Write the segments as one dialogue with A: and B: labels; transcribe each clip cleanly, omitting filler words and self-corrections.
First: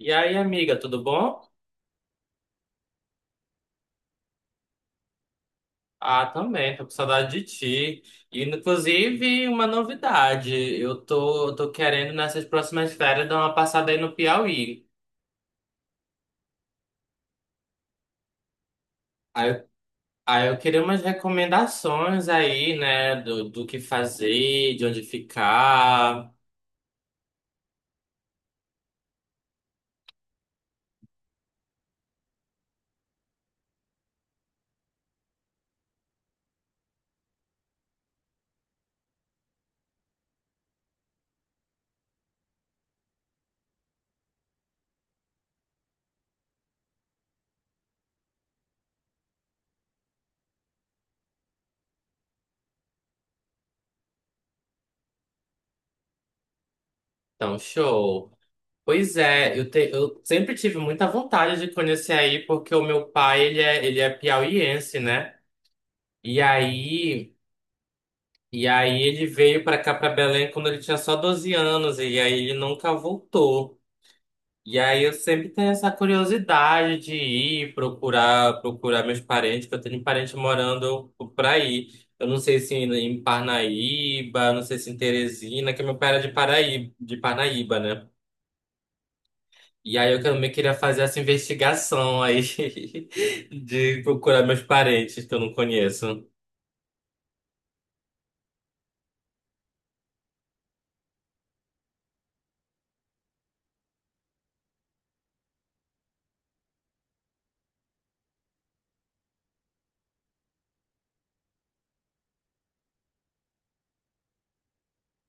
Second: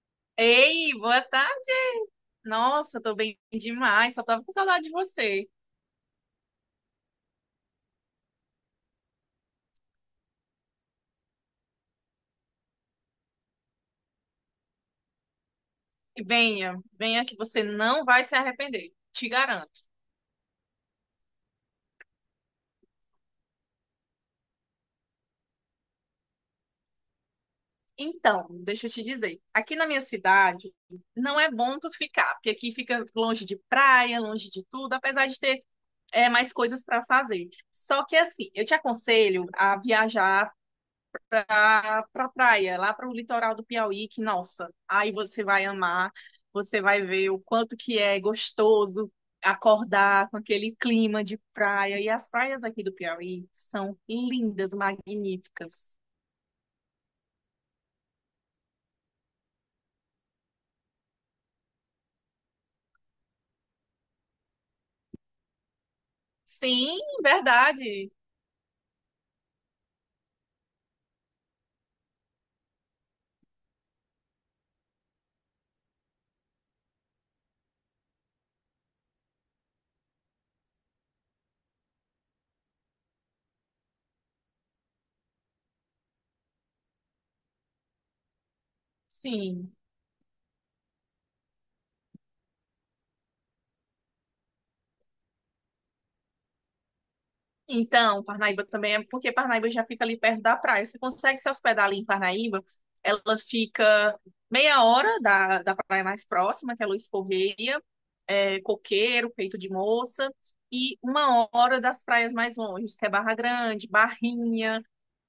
A: E aí, amiga,
B: Ei,
A: tudo
B: boa
A: bom?
B: tarde. Nossa, tô bem demais. Só tava com saudade de você.
A: Ah, também, tô com saudade de ti. E, inclusive, uma novidade, eu tô querendo, nessas próximas férias, dar uma passada aí no Piauí.
B: E venha, venha que você não vai se arrepender. Te
A: Aí, eu-
B: garanto.
A: aí eu queria umas recomendações aí, né, do que fazer, de onde ficar.
B: Então, deixa eu te dizer. Aqui na minha cidade, não é bom tu ficar, porque aqui fica longe de praia, longe de tudo, apesar de ter mais coisas para fazer. Só que assim, eu te aconselho a viajar para pra praia, lá para o litoral do Piauí, que, nossa, aí você vai amar, você vai ver o quanto que é gostoso acordar com aquele clima de praia. E as praias aqui do Piauí são lindas, magníficas.
A: Então, show. Pois é, eu sempre tive muita vontade de conhecer aí, porque o meu pai, ele é piauiense, né? E
B: Sim,
A: aí...
B: verdade.
A: E aí ele veio pra cá, pra Belém, quando ele tinha só 12 anos, e aí ele nunca voltou. E aí eu sempre tenho essa curiosidade de ir procurar, procurar meus parentes, que eu tenho parente morando por aí. Eu não sei se em Parnaíba, não sei se em Teresina, que meu pai era de Paraíba, de Parnaíba, né?
B: Sim.
A: E aí eu também queria fazer essa investigação aí de procurar meus parentes que eu não conheço.
B: Então, Parnaíba também é porque Parnaíba já fica ali perto da praia. Você consegue se hospedar ali em Parnaíba? Ela fica meia hora da praia mais próxima, que é Luiz Correia, Coqueiro, Peito de Moça, e uma hora das praias mais longe, que é Barra Grande, Barrinha.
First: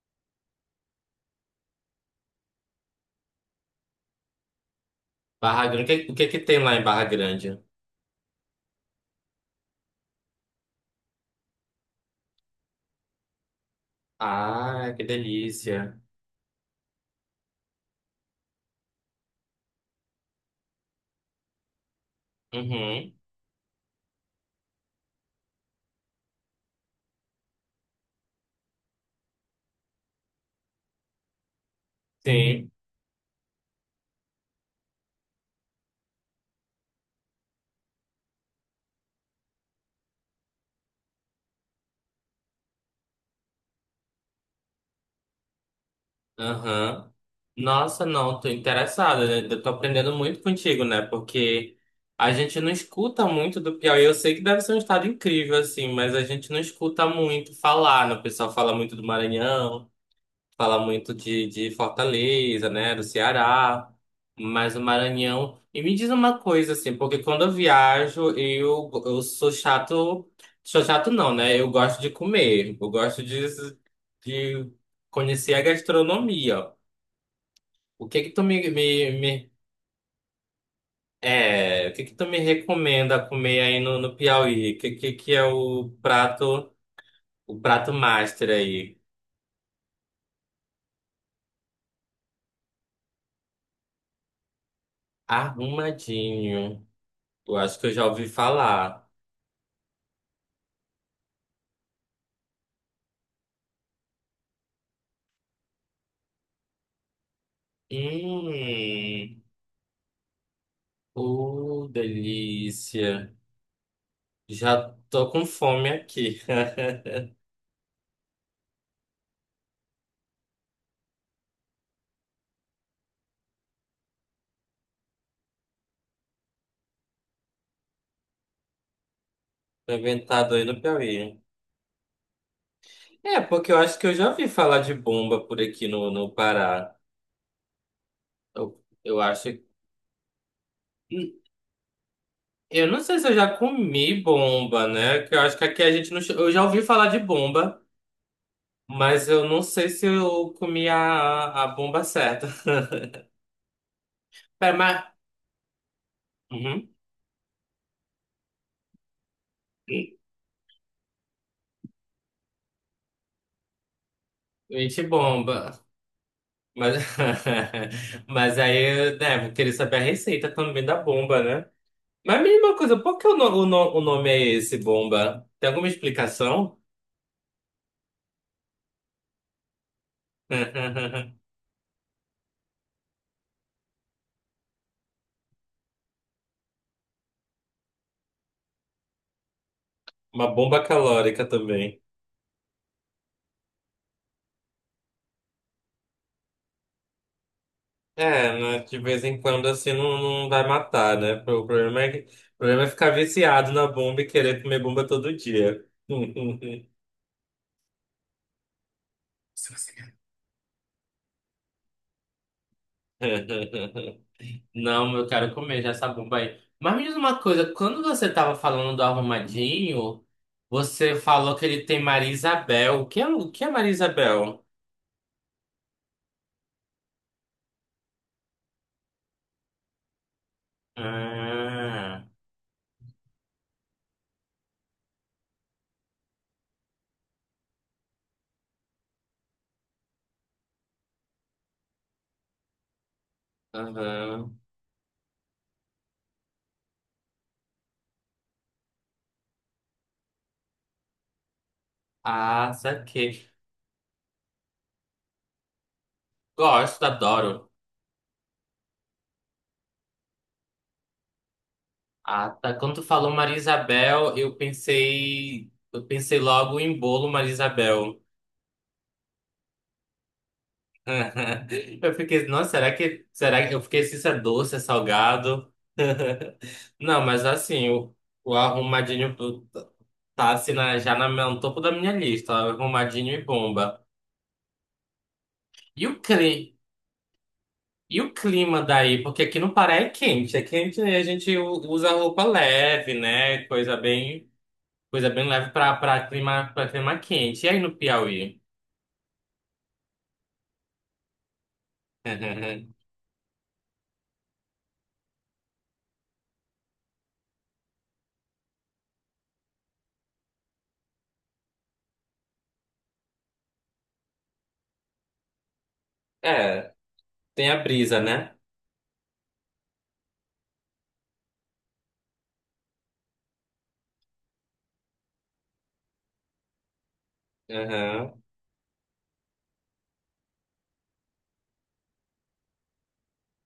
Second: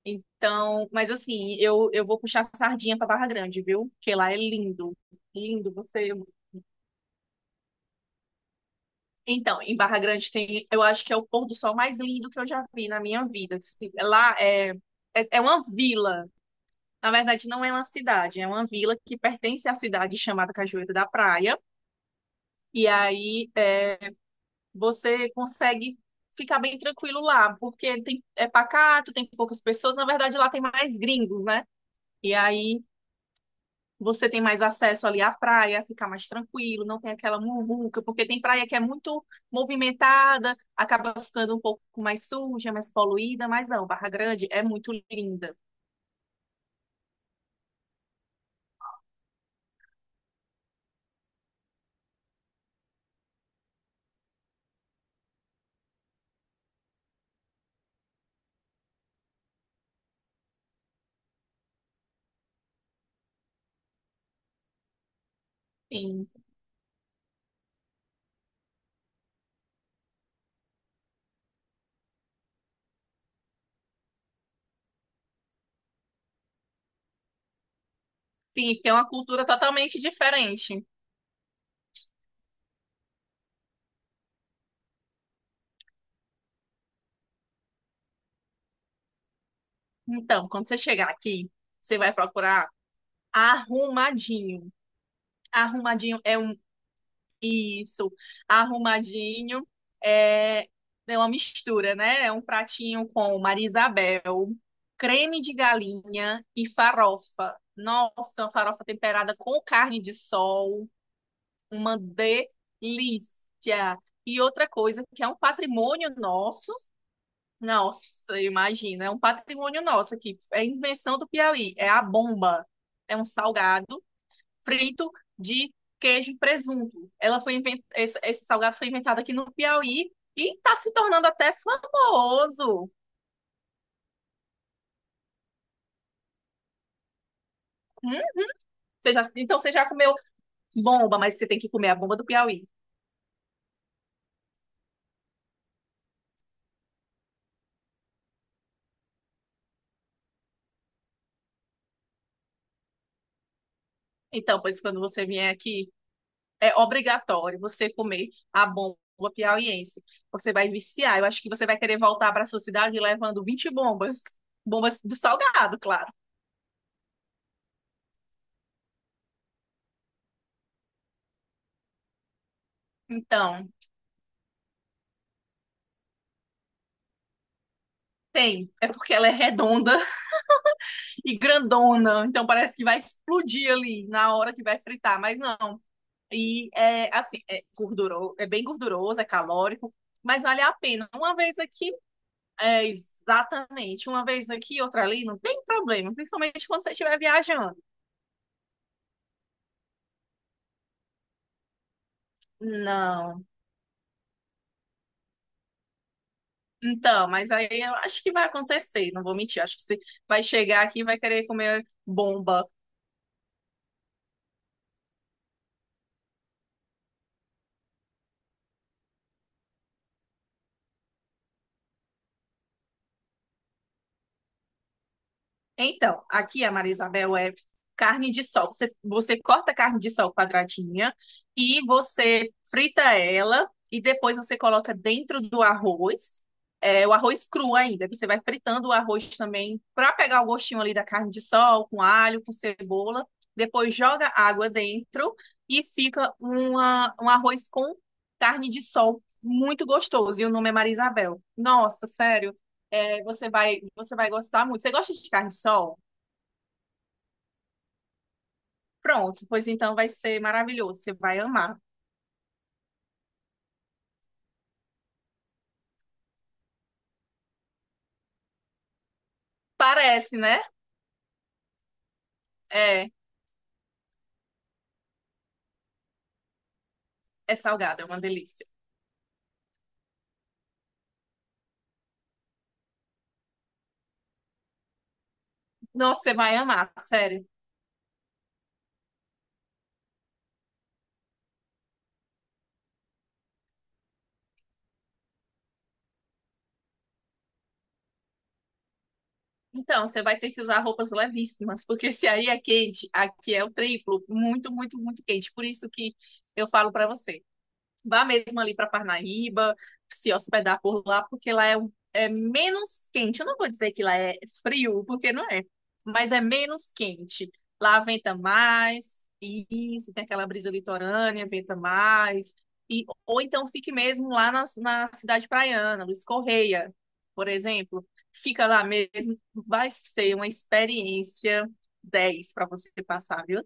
B: Então, mas assim, eu vou puxar sardinha para Barra Grande, viu? Porque lá é lindo,
A: Barra
B: lindo.
A: Grande, o
B: Você
A: que, o que que tem lá em Barra Grande?
B: Então, em Barra Grande tem, eu acho que é o pôr do sol mais lindo que eu já vi na minha vida. Assim, lá é,
A: Ah, que
B: é, é uma
A: delícia.
B: vila. Na verdade, não é uma cidade, é uma vila que pertence à cidade chamada Cajueiro da Praia. E
A: Uhum,
B: aí você consegue ficar bem tranquilo lá, porque é pacato, tem poucas pessoas. Na verdade, lá tem mais gringos, né? E
A: sim,
B: aí, você tem mais acesso ali à praia, fica mais tranquilo, não tem aquela muvuca, porque tem praia que é muito movimentada, acaba ficando um pouco mais suja, mais poluída, mas não, Barra Grande é muito linda.
A: aham. Nossa, não, tô interessada, né? Eu tô aprendendo muito contigo, né? Porque a gente não escuta muito do Piauí. Eu sei que deve ser um estado incrível, assim, mas a gente não escuta muito falar, né? O pessoal fala muito do Maranhão. Fala muito de Fortaleza, né, do Ceará, mas o Maranhão. E me diz
B: Sim,
A: uma coisa, assim, porque quando eu viajo, eu sou chato não, né? Eu gosto de comer, eu gosto de conhecer a gastronomia. O que que tu me,
B: sim,
A: me,
B: porque é uma cultura
A: me-
B: totalmente diferente.
A: É, o que que tu me recomenda comer aí no Piauí? O que, que é o prato master aí?
B: Então, quando você chegar aqui, você vai procurar arrumadinho. Arrumadinho
A: Arrumadinho. Eu acho que eu já
B: isso,
A: ouvi falar.
B: arrumadinho. É, é uma mistura, né? É um pratinho com Marisabel, creme de galinha e farofa. Nossa,
A: Hum,
B: uma farofa temperada com carne de sol,
A: oh,
B: uma
A: delícia.
B: delícia. E outra
A: Já
B: coisa que é
A: tô
B: um
A: com fome
B: patrimônio
A: aqui.
B: nosso. Nossa, imagina, é um patrimônio nosso aqui. É invenção do Piauí, é a bomba. É um salgado frito de queijo e presunto. Esse salgado foi inventado aqui no
A: Tô
B: Piauí e
A: inventado aí
B: está
A: no
B: se tornando
A: Piauí.
B: até famoso.
A: É, porque eu acho que eu já ouvi falar de bomba por aqui no Pará.
B: Hum?
A: Eu, eu acho.
B: Então você já comeu bomba,
A: Hum,
B: mas você tem que comer a bomba do Piauí.
A: Eu não sei se eu já comi bomba, né? Que eu acho que aqui a gente não. Eu já ouvi falar de bomba, mas eu não sei se eu comi a bomba certa.
B: Então,
A: Pera,
B: pois quando
A: mas.
B: você vier aqui, é
A: Uhum.
B: obrigatório você comer a bomba piauiense. Você vai viciar. Eu acho que você vai querer voltar para sua cidade levando 20 bombas. Bombas
A: Gente,
B: do
A: bomba.
B: salgado, claro.
A: Mas, mas aí, né, vou querer saber a receita também da bomba, né? Mas me diz coisa, por que o, no- o
B: Então,
A: no- o nome é esse, bomba? Tem alguma explicação?
B: tem. É porque ela é redonda e grandona, então parece que vai explodir ali na hora que vai fritar, mas não. E é assim, é gorduroso, é bem gorduroso, é calórico, mas
A: Uma
B: vale a
A: bomba
B: pena. Uma
A: calórica
B: vez aqui,
A: também.
B: é exatamente, uma vez aqui, outra ali, não tem problema, principalmente quando você estiver viajando.
A: É, né, de vez em quando assim não, não vai matar, né? O problema é ficar
B: Não.
A: viciado na bomba e querer comer bomba todo dia.
B: Então, mas aí eu acho que vai acontecer, não vou mentir,
A: Se
B: acho que
A: você
B: você
A: quer.
B: vai chegar aqui e vai querer comer bomba.
A: Não, eu quero comer já essa bomba aí. Mas me diz uma coisa, quando você estava falando do arrumadinho, você falou que ele tem Maria Isabel. O que é Maria Isabel?
B: Então, aqui a Maria Isabel é carne de sol. Você corta a carne de sol quadradinha e
A: Ah,
B: você frita ela e depois você coloca dentro do arroz, o arroz cru ainda. Você vai fritando o arroz também para pegar o gostinho ali da carne de sol, com alho, com cebola. Depois joga
A: aham.
B: água dentro e fica um arroz com carne de sol muito gostoso. E o nome é Maria Isabel. Nossa, sério.
A: Ah,
B: É, você
A: saquei.
B: vai, você vai gostar muito. Você gosta de carne de sol?
A: Gosto, adoro.
B: Pronto, pois então vai ser maravilhoso. Você vai amar.
A: Ah, tá. Quando tu falou Maria Isabel, eu pensei logo em bolo Maria Isabel.
B: Parece, né?
A: Eu fiquei, nossa, será
B: É,
A: que, será que eu fiquei se isso é doce, é salgado? Não, mas
B: é
A: assim,
B: salgado, é uma
A: o
B: delícia.
A: arrumadinho tá tá, assim na- já na, no topo da minha lista, arrumadinho e bomba. E o
B: Nossa, você
A: cli,
B: vai amar, sério.
A: e o clima daí? Porque aqui no Pará é quente e a gente usa roupa leve, né? Coisa bem leve para clima, para clima quente. E aí no Piauí?
B: Então, você vai ter que usar roupas levíssimas, porque se aí é quente, aqui é o triplo, muito, muito, muito quente. Por isso que eu falo pra você. Vá mesmo ali para Parnaíba, se hospedar por lá, porque lá é menos quente. Eu não vou dizer que lá é frio, porque não é, mas é menos
A: É,
B: quente.
A: tem a
B: Lá
A: brisa,
B: venta
A: né?
B: mais, e isso, tem aquela brisa litorânea, venta mais. Ou então fique mesmo lá na cidade praiana, Luiz Correia, por exemplo. Fica lá mesmo, vai ser uma experiência 10 para você passar, viu?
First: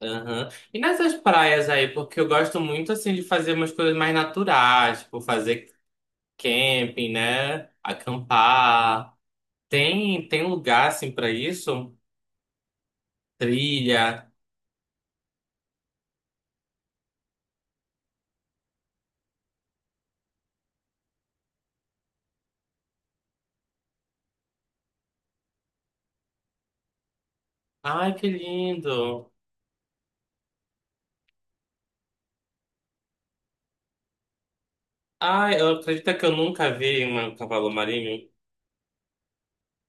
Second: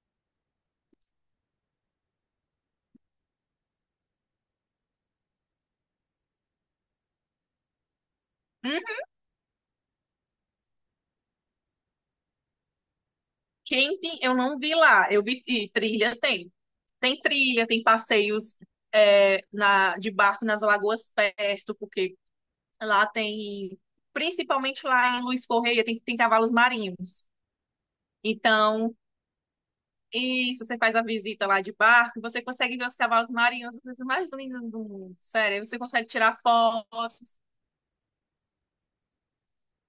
A: Aham. E nessas praias aí, porque eu gosto muito assim de fazer umas coisas mais naturais, tipo fazer camping, né? Acampar. Tem lugar assim pra isso?
B: Camping
A: Trilha.
B: eu não vi lá, eu vi e trilha tem. Tem trilha, tem passeios de barco nas lagoas perto, porque lá tem, principalmente lá em Luiz Correia, tem cavalos marinhos.
A: Ai, que
B: Então,
A: lindo.
B: isso, você faz a visita lá de barco, você consegue ver os cavalos marinhos, os mais lindos do mundo, sério.
A: Ai,
B: Aí,
A: eu
B: você consegue
A: acredito que eu
B: tirar
A: nunca vi um
B: fotos.
A: cavalo marinho.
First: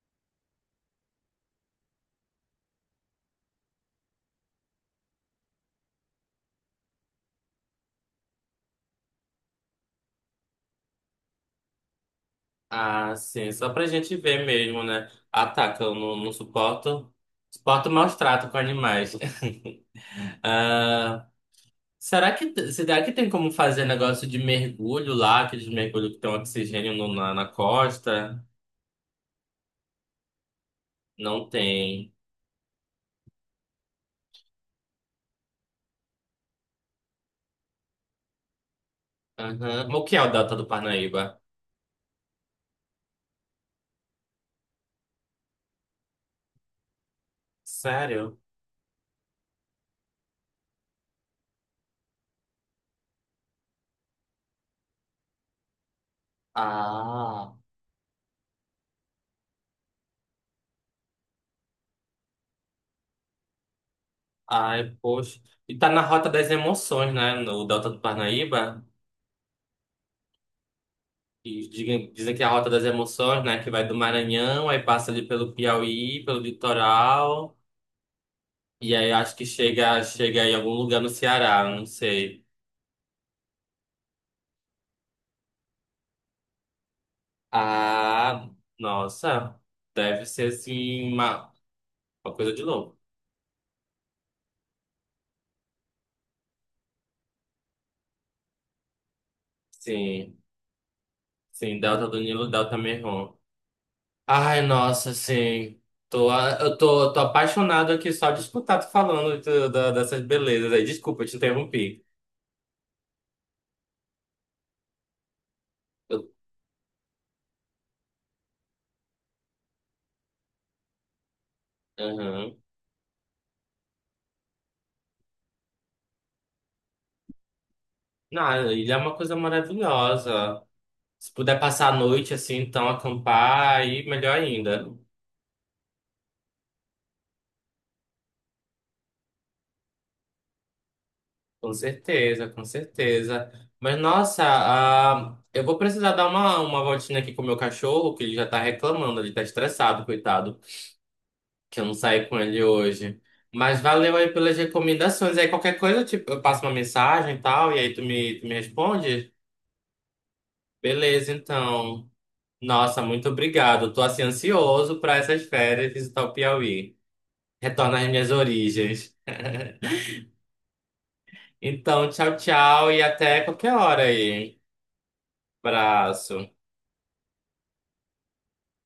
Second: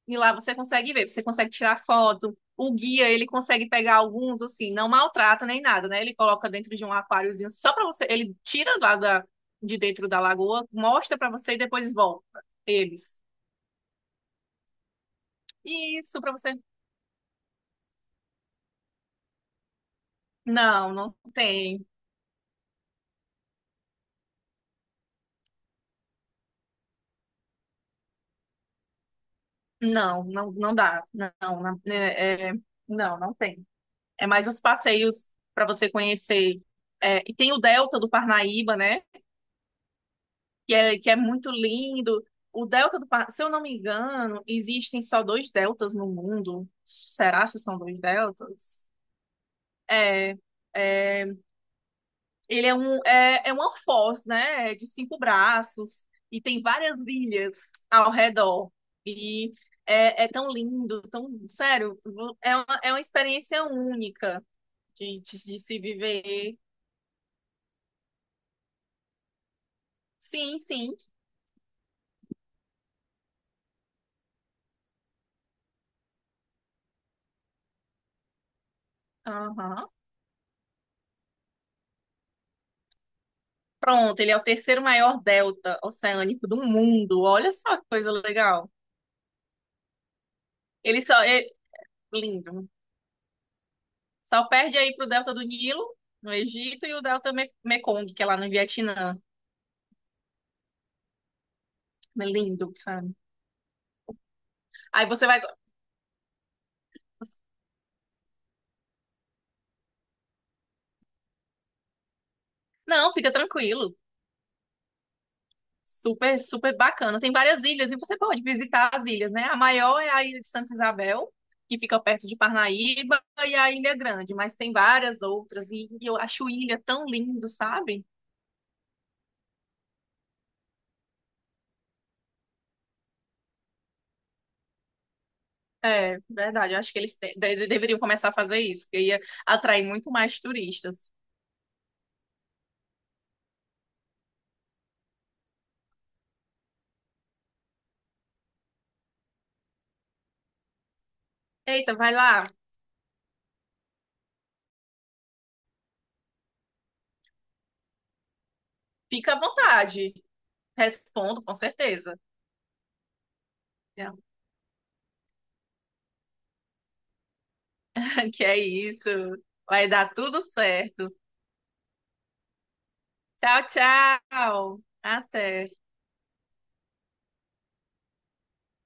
B: E lá você consegue ver, você consegue tirar foto. O guia, ele consegue pegar alguns, assim, não maltrata nem nada, né? Ele coloca dentro de um aquáriozinho só para você. Ele tira lá de dentro da lagoa, mostra para você e depois volta
A: Ah,
B: eles.
A: sim, só pra gente ver mesmo, né? Ah, tá, que eu
B: E
A: não,
B: isso
A: não
B: para você.
A: suporto. Suporto maus tratos com animais.
B: Não, não
A: Ah,
B: tem.
A: será que, será que tem como fazer negócio de mergulho lá, aqueles mergulhos que tem oxigênio na na costa?
B: Não, não, não dá. Não,
A: Não
B: não,
A: tem.
B: não, não tem. É mais os passeios para você conhecer. É, e tem o Delta do Parnaíba, né?
A: Aham. O que é o Delta do
B: Que é,
A: Parnaíba?
B: muito lindo. O delta se eu não me engano, existem só dois deltas no mundo. Será se são dois
A: Sério?
B: deltas? É, é, Ele é uma foz, né? É de cinco braços e tem várias
A: Ah,
B: ilhas ao redor. E é tão lindo, tão sério. É uma experiência única
A: ai,
B: de,
A: poxa.
B: de, de
A: E
B: se
A: tá na Rota das
B: viver.
A: Emoções, né? No Delta do Parnaíba.
B: Sim, sim.
A: E dizem que é a Rota das Emoções, né? Que vai do Maranhão, aí passa ali pelo Piauí, pelo litoral. E aí acho que
B: Aham.
A: chega, chega em algum lugar no Ceará, não sei.
B: Pronto, ele é o terceiro maior delta oceânico do mundo. Olha só que coisa
A: Ah,
B: legal.
A: nossa, deve ser
B: Ele
A: assim
B: só é
A: uma coisa de
B: lindo.
A: louco.
B: Só perde aí pro delta do Nilo, no Egito, e o delta Mekong, que é lá no Vietnã.
A: Sim, sim, Delta do
B: É
A: Nilo,
B: lindo,
A: Delta
B: sabe?
A: Mekong. Ai,
B: Aí
A: nossa,
B: você vai.
A: sim. Tô, eu tô apaixonado aqui só de escutar tu falando dessas belezas aí. Desculpa, te interrompi.
B: Não, fica tranquilo.
A: Eu,
B: Super, super bacana. Tem várias ilhas e você pode visitar as ilhas, né? A maior é a ilha de Santa Isabel, que fica perto de
A: aham.
B: Parnaíba, e a Ilha Grande, mas tem várias outras. E eu acho ilha tão lindo, sabe?
A: Não, ele é uma coisa maravilhosa. Se puder passar a noite assim, então acampar, aí melhor ainda.
B: É, verdade. Eu acho que eles deveriam começar a fazer isso, que ia atrair muito mais turistas.
A: Com certeza, com certeza. Mas nossa, ah, eu vou precisar dar uma voltinha aqui com o meu cachorro, que ele já tá reclamando, ele tá estressado, coitado, que eu não
B: Eita, vai
A: saí
B: lá,
A: com ele hoje. Mas valeu aí pelas recomendações. Aí qualquer coisa, tipo, eu passo uma mensagem e tal, e aí tu me responde?
B: fica à vontade.
A: Beleza,
B: Respondo com
A: então.
B: certeza.
A: Nossa, muito obrigado. Tô
B: Não.
A: assim ansioso para essas férias visitar o Piauí. Retornar às minhas
B: Que é isso.
A: origens.
B: Vai dar tudo certo.
A: Então, tchau, tchau e até
B: Tchau,
A: qualquer hora aí.
B: tchau. Até.
A: Abraço.